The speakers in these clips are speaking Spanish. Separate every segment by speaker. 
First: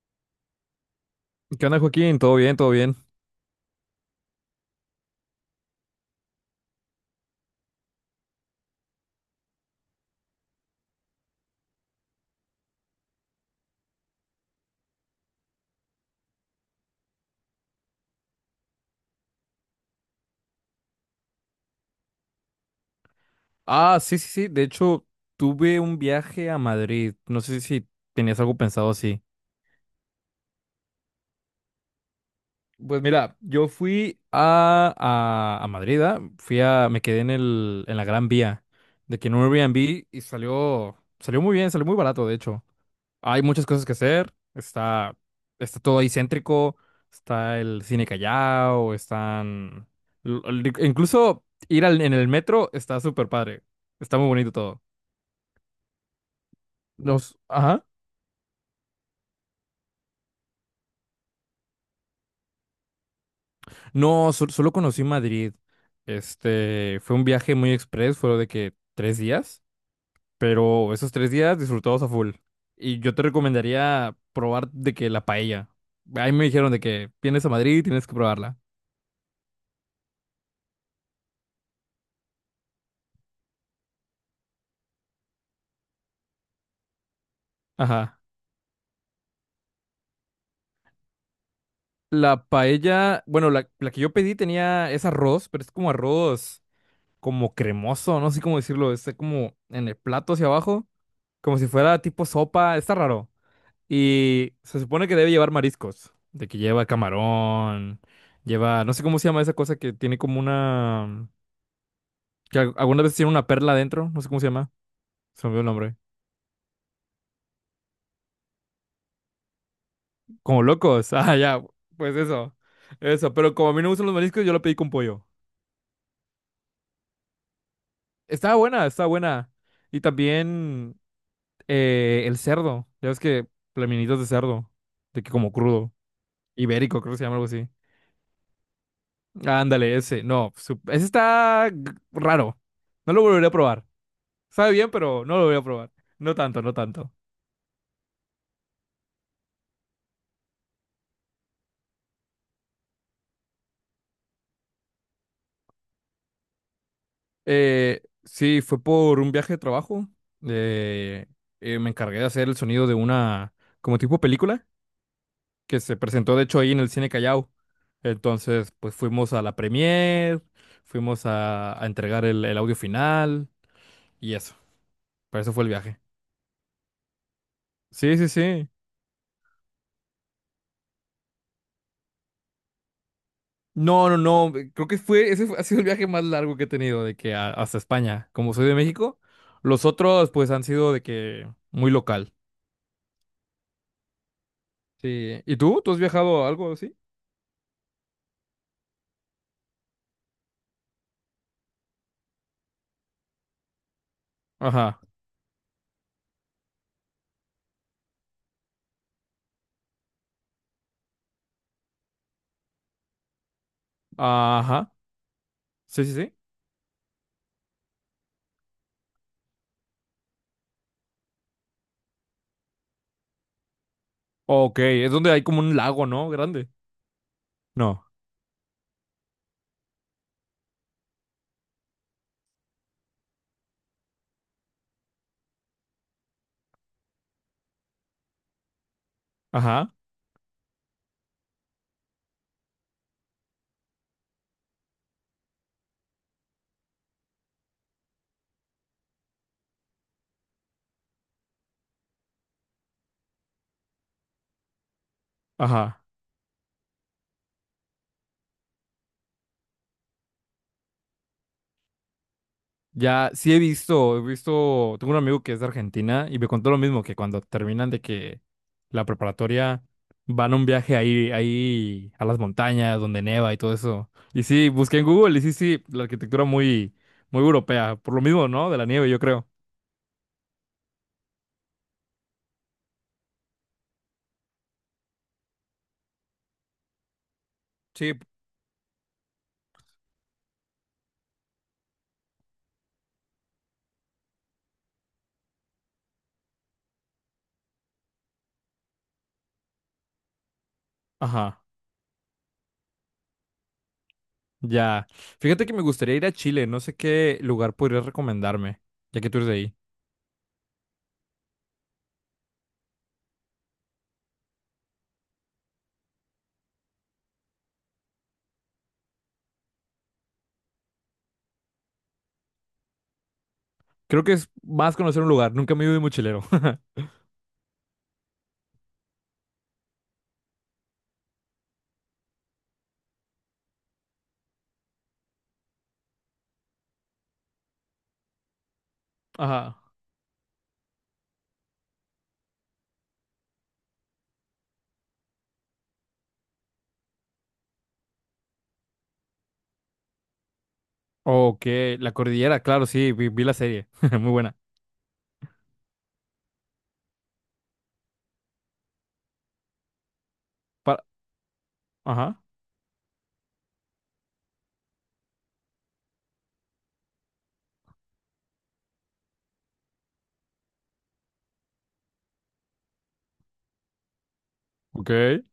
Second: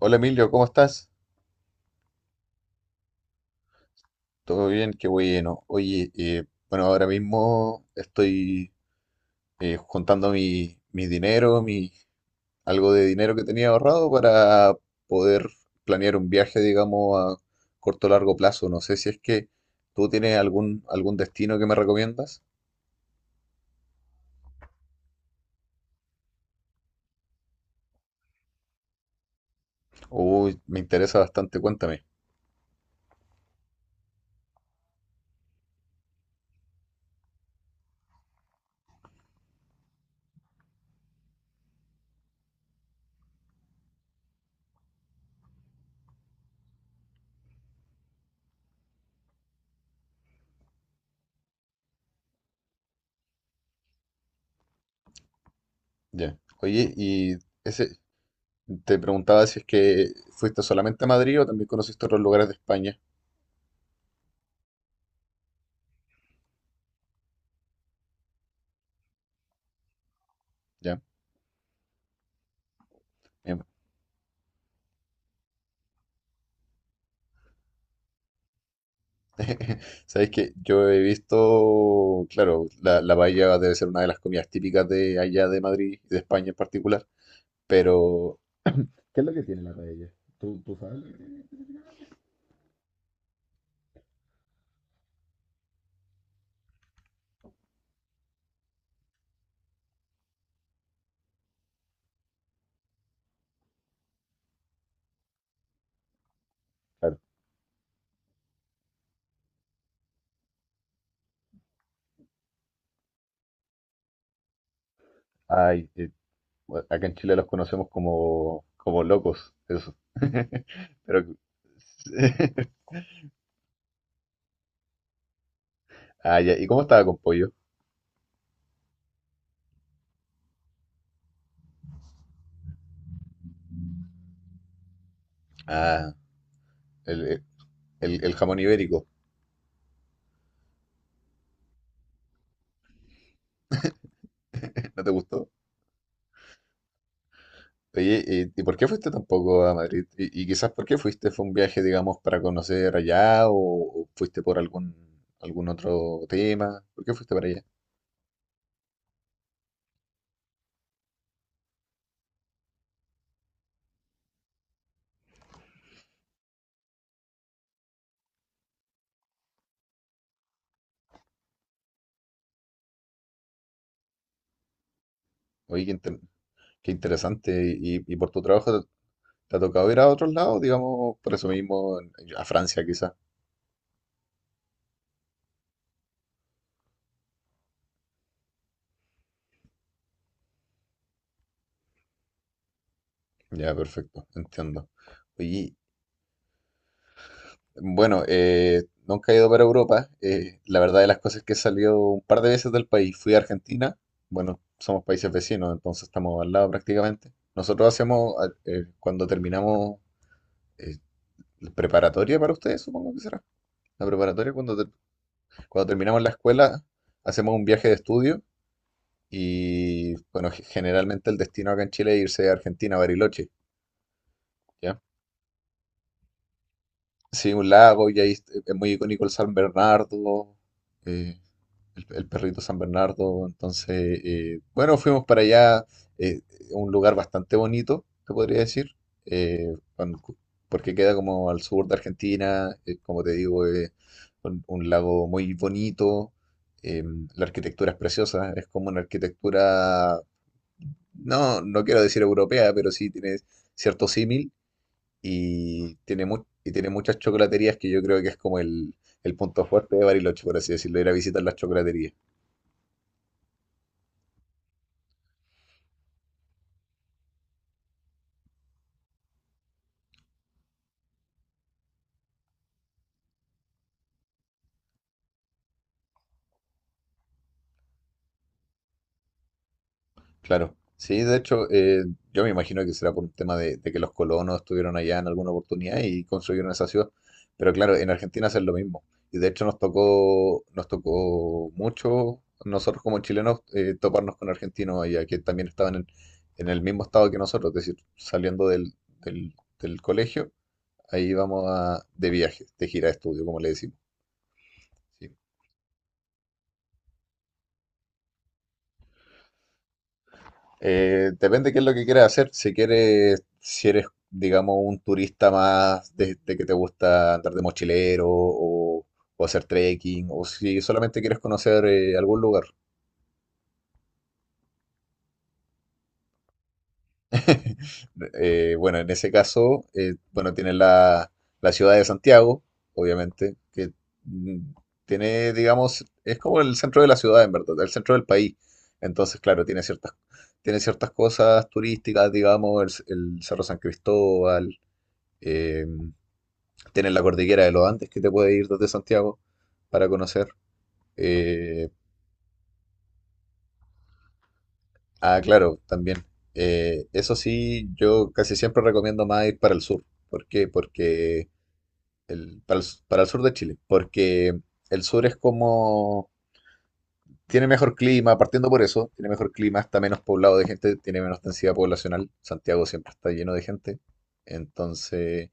Speaker 1: Hola Emilio, ¿cómo estás?
Speaker 2: ¿Qué onda, Joaquín? ¿Todo bien? ¿Todo bien?
Speaker 1: Todo bien, qué bueno. Oye, bueno, ahora mismo estoy juntando mi dinero, mi, algo de dinero que tenía ahorrado para poder planear un viaje, digamos, a corto o largo plazo. No sé si es que tú tienes algún destino que me recomiendas.
Speaker 2: Ah, sí, sí, sí. De hecho, tuve un viaje a Madrid. No sé si tenías algo pensado así.
Speaker 1: Uy, me interesa bastante, cuéntame.
Speaker 2: Pues mira, yo fui a Madrid, ¿ah? Me quedé en la Gran Vía, de que en un Airbnb y salió muy bien, salió muy barato, de hecho. Hay muchas cosas que hacer, está todo ahí céntrico, está el cine Callao, incluso en el metro está súper padre, está muy bonito todo.
Speaker 1: Ya. Oye, y
Speaker 2: Ajá.
Speaker 1: ese, te preguntaba si es que fuiste solamente a Madrid o también conociste otros lugares de España.
Speaker 2: No, solo conocí Madrid. Fue un viaje muy express, fue de que 3 días, pero
Speaker 1: Ya.
Speaker 2: esos 3 días disfrutados a full. Y yo te
Speaker 1: Em,
Speaker 2: recomendaría probar de que la paella. Ahí me dijeron de que vienes a Madrid y tienes que probarla.
Speaker 1: Sabéis que yo he visto, claro, la paella debe ser una de las comidas típicas de allá de Madrid y de España en particular,
Speaker 2: Ajá.
Speaker 1: pero
Speaker 2: La paella, bueno, la que yo pedí es arroz, pero es como arroz como cremoso, no sé cómo decirlo, está como en el plato hacia abajo, como si fuera tipo sopa, está raro. Y se supone que debe llevar mariscos, de que lleva
Speaker 1: claro,
Speaker 2: camarón, no sé cómo se llama esa cosa que tiene como una, que algunas veces tiene una perla adentro, no sé cómo se llama, se me olvidó el
Speaker 1: hay,
Speaker 2: nombre.
Speaker 1: bueno, acá en Chile los conocemos como, como locos, eso.
Speaker 2: Como locos,
Speaker 1: Pero,
Speaker 2: ah, ya, pues eso, eso, pero como a mí no me gustan los mariscos, yo lo pedí con pollo.
Speaker 1: ah, ya, ¿y cómo estaba con pollo?
Speaker 2: Estaba buena, estaba buena. Y también el cerdo, ya ves que plaminitos de cerdo, de que como crudo,
Speaker 1: Ah,
Speaker 2: ibérico, creo que se llama
Speaker 1: el,
Speaker 2: algo así.
Speaker 1: el jamón ibérico.
Speaker 2: Ándale, ese, no, ese está raro, no lo volveré a probar. Sabe bien,
Speaker 1: ¿No te
Speaker 2: pero no lo
Speaker 1: gustó?
Speaker 2: voy a probar. No tanto, no tanto.
Speaker 1: Oye, y por qué fuiste tampoco a Madrid? Y quizás por qué fuiste, ¿fue un viaje, digamos, para conocer allá o fuiste por algún otro tema? ¿Por qué fuiste para allá?
Speaker 2: Sí, fue por un viaje de trabajo. Eh, Me encargué de hacer el sonido de una, como tipo película, que se presentó de hecho ahí en el Cine Callao. Entonces, pues fuimos a la premiere, fuimos a entregar el audio final y eso. Para eso fue el
Speaker 1: Oye, qué,
Speaker 2: viaje.
Speaker 1: qué interesante. Y
Speaker 2: Sí, sí,
Speaker 1: por tu
Speaker 2: sí.
Speaker 1: trabajo, ¿te, te ha tocado ir a otros lados, digamos, por eso mismo, a Francia quizás?
Speaker 2: No, no, no. Creo que ha sido el viaje más largo que he tenido, de que hasta España. Como soy de México, los otros pues han sido de que muy local.
Speaker 1: Ya, perfecto, entiendo.
Speaker 2: Sí. ¿Y
Speaker 1: Oye,
Speaker 2: tú? ¿Tú has viajado a algo así?
Speaker 1: bueno, nunca he ido para Europa. La verdad de las cosas es que he salido un par de veces del país. Fui a Argentina. Bueno,
Speaker 2: Ajá.
Speaker 1: somos países vecinos, entonces estamos al lado prácticamente. Nosotros hacemos, cuando terminamos, eh, la preparatoria para ustedes, supongo que será. La preparatoria,
Speaker 2: Ajá.
Speaker 1: cuando
Speaker 2: Sí, sí,
Speaker 1: terminamos la
Speaker 2: sí.
Speaker 1: escuela, hacemos un viaje de estudio y, bueno, generalmente el destino acá en Chile es irse a Argentina, a Bariloche.
Speaker 2: Ok,
Speaker 1: ¿Ya?
Speaker 2: es donde hay como un lago, ¿no? Grande.
Speaker 1: Sí, un
Speaker 2: No.
Speaker 1: lago y ahí es muy icónico el San Bernardo. eh, el perrito San Bernardo. Entonces, bueno, fuimos para allá, eh, un lugar bastante bonito, te podría decir, eh,
Speaker 2: Ajá.
Speaker 1: con- porque queda como al sur de Argentina, como te digo, un lago muy bonito, eh, la arquitectura es preciosa, es como una arquitectura, no, no quiero decir europea, pero sí tiene cierto símil y
Speaker 2: Ajá.
Speaker 1: tiene, y tiene muchas chocolaterías que yo creo que es como el punto fuerte de Bariloche, por así decirlo, ir a visitar las chocolaterías.
Speaker 2: Ya, sí he visto, tengo un amigo que es de Argentina y me contó lo mismo, que cuando terminan de que la preparatoria van a un viaje ahí, ahí a las montañas donde neva y todo eso. Y sí, busqué en Google y sí, sí, la arquitectura muy, muy europea, por lo mismo, ¿no? De la nieve, yo creo.
Speaker 1: Claro, sí, de hecho, yo me imagino que será por un tema de que los colonos estuvieron allá en alguna oportunidad y construyeron esa ciudad. Pero claro, en
Speaker 2: Sí,
Speaker 1: Argentina hacen lo mismo. Y de hecho nos tocó mucho nosotros como chilenos toparnos con argentinos allá, que también estaban en el mismo estado que nosotros, es decir, saliendo del, del colegio, ahí
Speaker 2: ajá.
Speaker 1: vamos a, de viaje, de gira de estudio, como le decimos.
Speaker 2: Ya.
Speaker 1: Sí.
Speaker 2: Fíjate que me gustaría ir a Chile. No sé qué lugar podrías recomendarme, ya que tú eres de ahí.
Speaker 1: Depende qué es lo que quieras hacer. Si quieres, si eres, digamos, un turista más de que te gusta andar de mochilero o hacer trekking, o si solamente quieres conocer algún lugar.
Speaker 2: Creo que es más conocer un lugar. Nunca me he ido de mochilero.
Speaker 1: Bueno, en ese caso, bueno, tienes la ciudad de Santiago, obviamente, que mm, tiene, digamos, es como el centro de la ciudad, en verdad, el centro del país. Entonces, claro,
Speaker 2: Ajá.
Speaker 1: tiene ciertas cosas turísticas, digamos, el Cerro San Cristóbal. Eh, Tienes la cordillera de los Andes que te puede ir desde Santiago para conocer.
Speaker 2: Ok,
Speaker 1: Eh,
Speaker 2: la cordillera, claro, sí, vi la serie. Muy buena.
Speaker 1: ah, claro, también. Eso sí, yo casi siempre recomiendo más ir para el sur. ¿Por qué?
Speaker 2: Pa-
Speaker 1: Porque
Speaker 2: Ajá.
Speaker 1: el, para el, s- para el sur de Chile. Porque el sur es como... Tiene mejor clima, partiendo por eso, tiene mejor clima, está menos poblado de gente, tiene menos densidad poblacional. Santiago siempre está lleno de gente.
Speaker 2: Ok.
Speaker 1: Entonces...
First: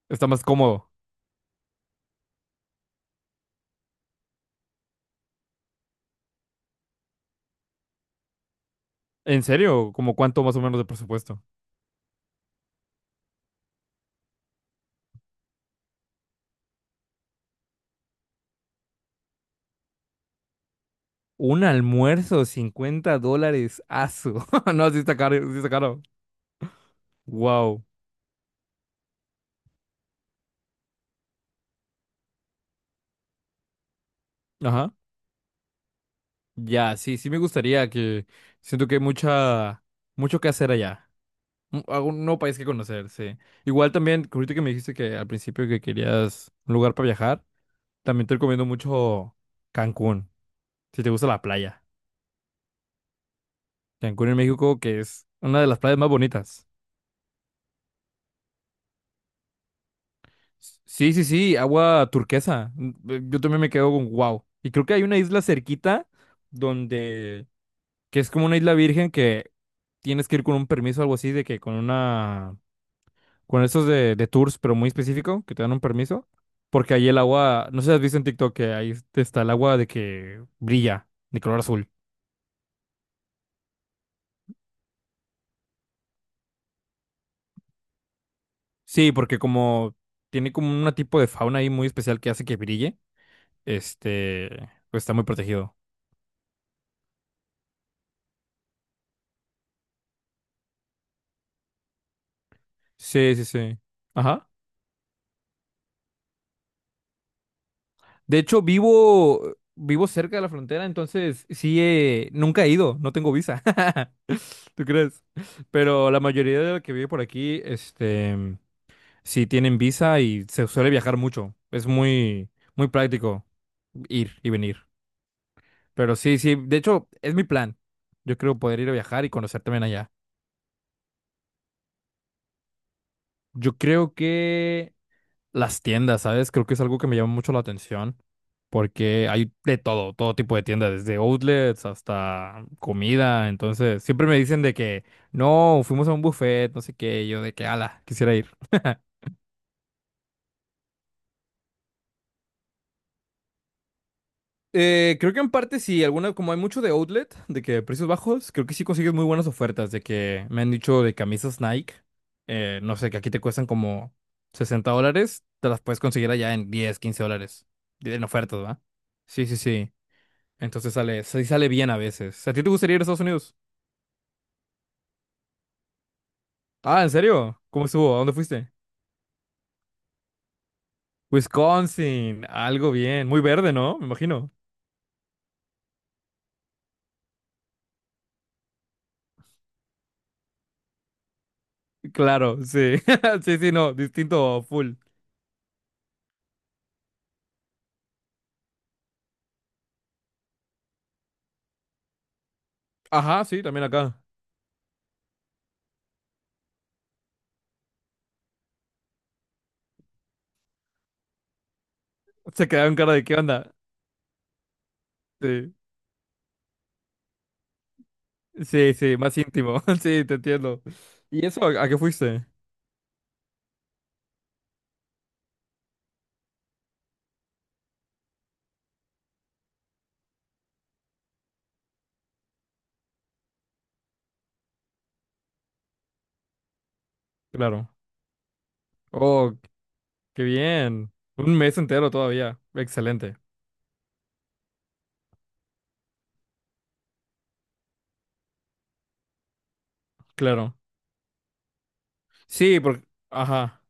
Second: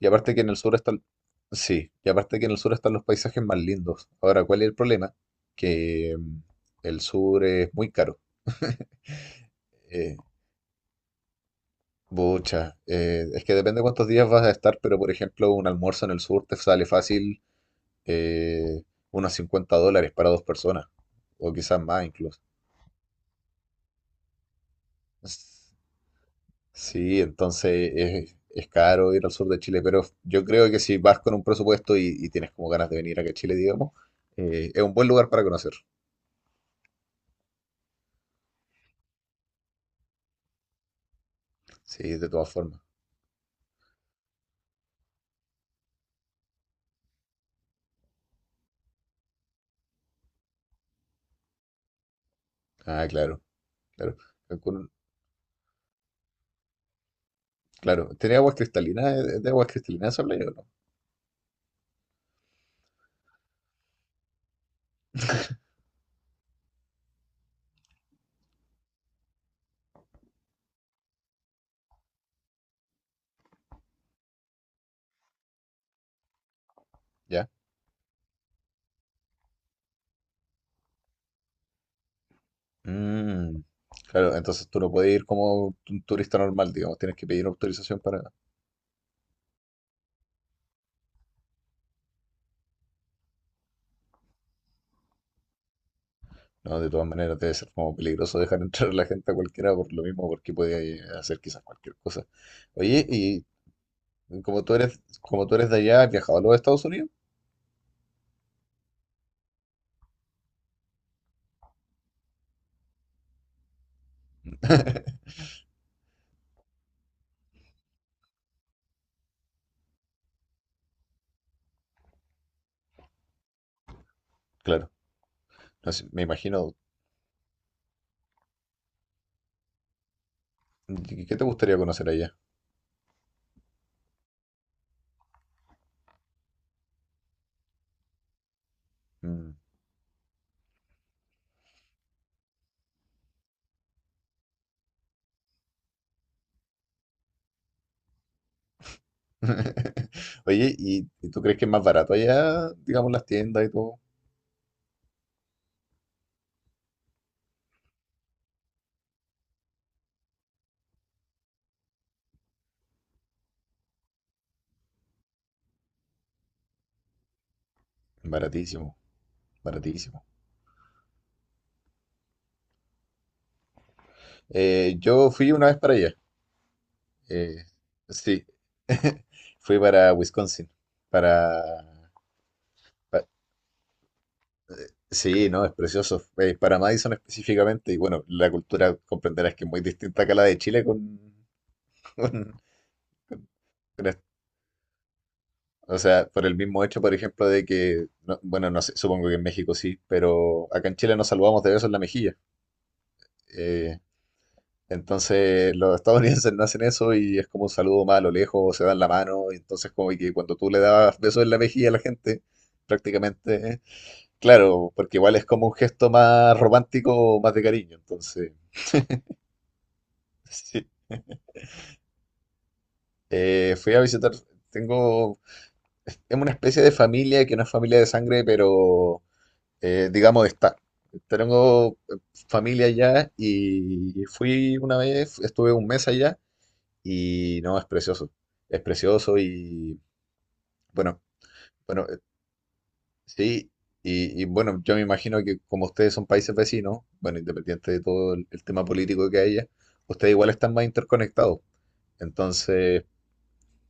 Speaker 1: Y
Speaker 2: Está
Speaker 1: aparte que
Speaker 2: más
Speaker 1: en el sur
Speaker 2: cómodo.
Speaker 1: están, sí, y aparte que en el sur están los paisajes más lindos. Ahora, ¿cuál es el problema? Que el sur es muy caro.
Speaker 2: ¿En serio? ¿Como
Speaker 1: Eh,
Speaker 2: cuánto más o menos de presupuesto?
Speaker 1: Bucha, es que depende cuántos días vas a estar, pero por ejemplo, un almuerzo en el sur te sale fácil eh, unos $50 para dos personas, o
Speaker 2: Un
Speaker 1: quizás más incluso.
Speaker 2: almuerzo, $50. Asu. No, sí está caro, sí está
Speaker 1: S-
Speaker 2: caro.
Speaker 1: Sí,
Speaker 2: Wow.
Speaker 1: entonces es caro ir al sur de Chile, pero yo creo que si vas con un presupuesto y tienes como ganas de venir acá a Chile, digamos, es
Speaker 2: Ajá.
Speaker 1: un buen lugar para conocer.
Speaker 2: Ya, sí, sí me gustaría que. Siento que hay mucha. Mucho que hacer allá.
Speaker 1: Sí,
Speaker 2: Algún
Speaker 1: de
Speaker 2: nuevo
Speaker 1: todas
Speaker 2: país que
Speaker 1: formas.
Speaker 2: conocer, sí. Igual también, que ahorita que me dijiste que al principio que querías un lugar para viajar, también te recomiendo mucho Cancún, si te gusta la playa.
Speaker 1: Ah, claro, claro.
Speaker 2: Cancún en México,
Speaker 1: Cancún,
Speaker 2: que es una de las playas más bonitas.
Speaker 1: claro. ¿Tiene aguas cristalinas? ¿Es de aguas cristalinas esa playa o no?
Speaker 2: Sí, sí, sí, agua turquesa. Yo también me quedo con wow. Y creo que hay una isla cerquita donde, que es como una isla virgen que tienes que ir con un permiso o algo así, de que con estos de tours, pero muy específico, que te dan un permiso, porque ahí el
Speaker 1: Ya.
Speaker 2: agua, no sé si has visto en TikTok que ahí está el agua de que brilla, de color azul.
Speaker 1: Mm, claro, entonces tú no puedes ir como un turista normal, digamos. Tienes que pedir autorización para...
Speaker 2: Sí, porque como tiene como un tipo de fauna ahí muy especial que hace que brille, este, pues está muy protegido.
Speaker 1: No, de todas maneras debe ser como peligroso dejar entrar a la gente a cualquiera por lo mismo, porque podía hacer quizás cualquier cosa. Oye,
Speaker 2: Sí,
Speaker 1: y
Speaker 2: sí, sí. Ajá.
Speaker 1: como tú eres de allá, ¿has viajado a los Estados Unidos?
Speaker 2: De hecho, vivo cerca de la frontera, entonces sí, nunca he ido, no tengo visa. ¿Tú crees? Pero la mayoría de la que vive por aquí. Sí, tienen visa y se suele viajar mucho. Es muy, muy práctico ir y venir.
Speaker 1: Claro. No sé,
Speaker 2: Pero
Speaker 1: me
Speaker 2: sí, sí,
Speaker 1: imagino.
Speaker 2: de hecho, es mi plan. Yo creo poder ir a viajar y conocer también allá.
Speaker 1: ¿Qué te gustaría conocer allá?
Speaker 2: Yo creo que las tiendas, ¿sabes? Creo que es algo que me llama mucho la atención. Porque
Speaker 1: Mm.
Speaker 2: hay de todo, todo tipo de tiendas, desde outlets hasta comida. Entonces, siempre me dicen de que no, fuimos a un buffet, no sé qué. Y yo de que, ala, quisiera ir.
Speaker 1: Oye, y tú crees que es más barato allá, digamos, las tiendas y todo?
Speaker 2: Creo que en parte sí, alguna, como hay mucho de outlet, de que precios bajos, creo que sí consigues muy buenas ofertas, de que me han dicho de camisas Nike, no sé, que aquí te cuestan como $60, te las puedes conseguir allá en 10 $15, en ofertas, ¿va?
Speaker 1: Baratísimo,
Speaker 2: Sí, sí, sí,
Speaker 1: baratísimo.
Speaker 2: entonces sale, sí sale bien a veces. ¿A ti te gustaría ir a Estados Unidos?
Speaker 1: Yo fui una vez para allá.
Speaker 2: Ah, ¿en serio?
Speaker 1: eh,
Speaker 2: ¿Cómo estuvo? ¿A dónde
Speaker 1: sí,
Speaker 2: fuiste?
Speaker 1: fui para Wisconsin. Para,
Speaker 2: Wisconsin, algo
Speaker 1: pa-
Speaker 2: bien, muy verde, ¿no? Me imagino.
Speaker 1: sí, no, es precioso. Para Madison específicamente. Y bueno, la cultura comprenderás que es muy distinta acá a la de Chile con,
Speaker 2: Claro, sí,
Speaker 1: con-
Speaker 2: sí, sí, no,
Speaker 1: con esto.
Speaker 2: distinto, full.
Speaker 1: O sea, por el mismo hecho, por ejemplo, de que, bueno, no sé, supongo que en México sí, pero acá en Chile nos saludamos de besos en la mejilla.
Speaker 2: Ajá, sí, también
Speaker 1: eh,
Speaker 2: acá.
Speaker 1: Entonces los estadounidenses no hacen eso y es como un saludo más a lo lejos, se dan la mano, y entonces como que cuando tú le dabas besos en la mejilla a la gente,
Speaker 2: Se quedaron cara de qué
Speaker 1: prácticamente,
Speaker 2: onda.
Speaker 1: ¿eh? Claro, porque igual es como un
Speaker 2: Sí,
Speaker 1: gesto más romántico, más de cariño, entonces
Speaker 2: sí, sí, más íntimo. Sí, te entiendo.
Speaker 1: sí.
Speaker 2: ¿Y eso a qué fuiste?
Speaker 1: Fui a visitar, tengo, es una especie de familia que no es familia de sangre, pero digamos de estar. Tengo familia allá y fui una vez, estuve un mes allá y no, es
Speaker 2: Claro.
Speaker 1: precioso, es precioso.
Speaker 2: Oh,
Speaker 1: Y
Speaker 2: qué bien.
Speaker 1: bueno,
Speaker 2: Un mes
Speaker 1: bueno,
Speaker 2: entero todavía. Excelente.
Speaker 1: sí, y bueno, yo me imagino que como ustedes son países vecinos, bueno, independiente de todo el tema político que haya, ustedes igual están
Speaker 2: Claro.
Speaker 1: más interconectados.
Speaker 2: Sí,
Speaker 1: Entonces,
Speaker 2: porque... Ajá.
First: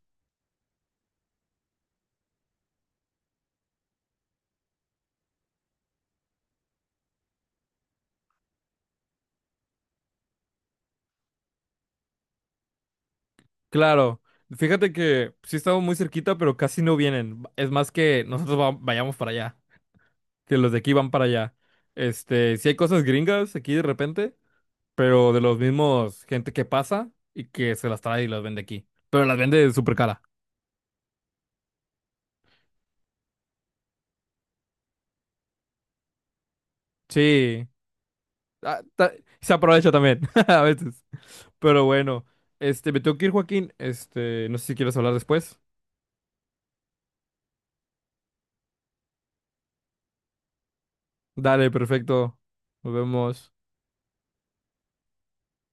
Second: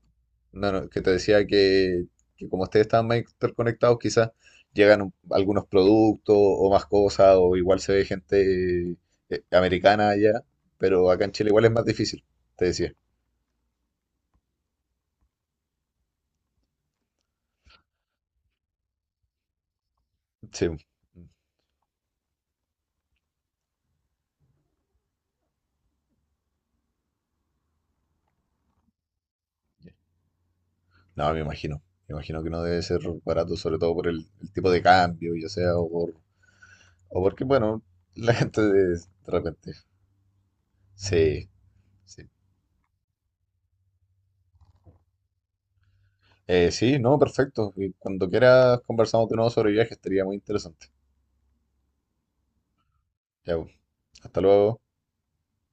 Speaker 1: no, no, que te decía que como ustedes están más interconectados, quizás llegan algunos productos o más cosas, o igual se ve gente americana allá, pero acá en Chile igual es más difícil, te decía.
Speaker 2: Claro. Fíjate que sí estamos muy cerquita, pero casi no vienen. Es más que nosotros vayamos para allá. Que
Speaker 1: Sí.
Speaker 2: los de aquí van para allá. Sí hay cosas gringas aquí de repente, pero de los mismos gente que pasa y que se las trae y las vende aquí. Pero las vende súper cara.
Speaker 1: No, me imagino. Me imagino que no debe ser barato, sobre todo por el tipo de cambio, ya sea, o por, o porque,
Speaker 2: Sí.
Speaker 1: bueno, la gente
Speaker 2: Ah,
Speaker 1: de
Speaker 2: se
Speaker 1: repente.
Speaker 2: aprovecha también, a veces.
Speaker 1: Sí,
Speaker 2: Pero bueno,
Speaker 1: sí.
Speaker 2: me tengo que ir, Joaquín. No sé si quieres hablar después.
Speaker 1: Sí, no, perfecto. Y cuando quieras conversamos de nuevo sobre viajes, estaría muy interesante.
Speaker 2: Dale, perfecto. Nos vemos.
Speaker 1: Ya, pues. Hasta luego.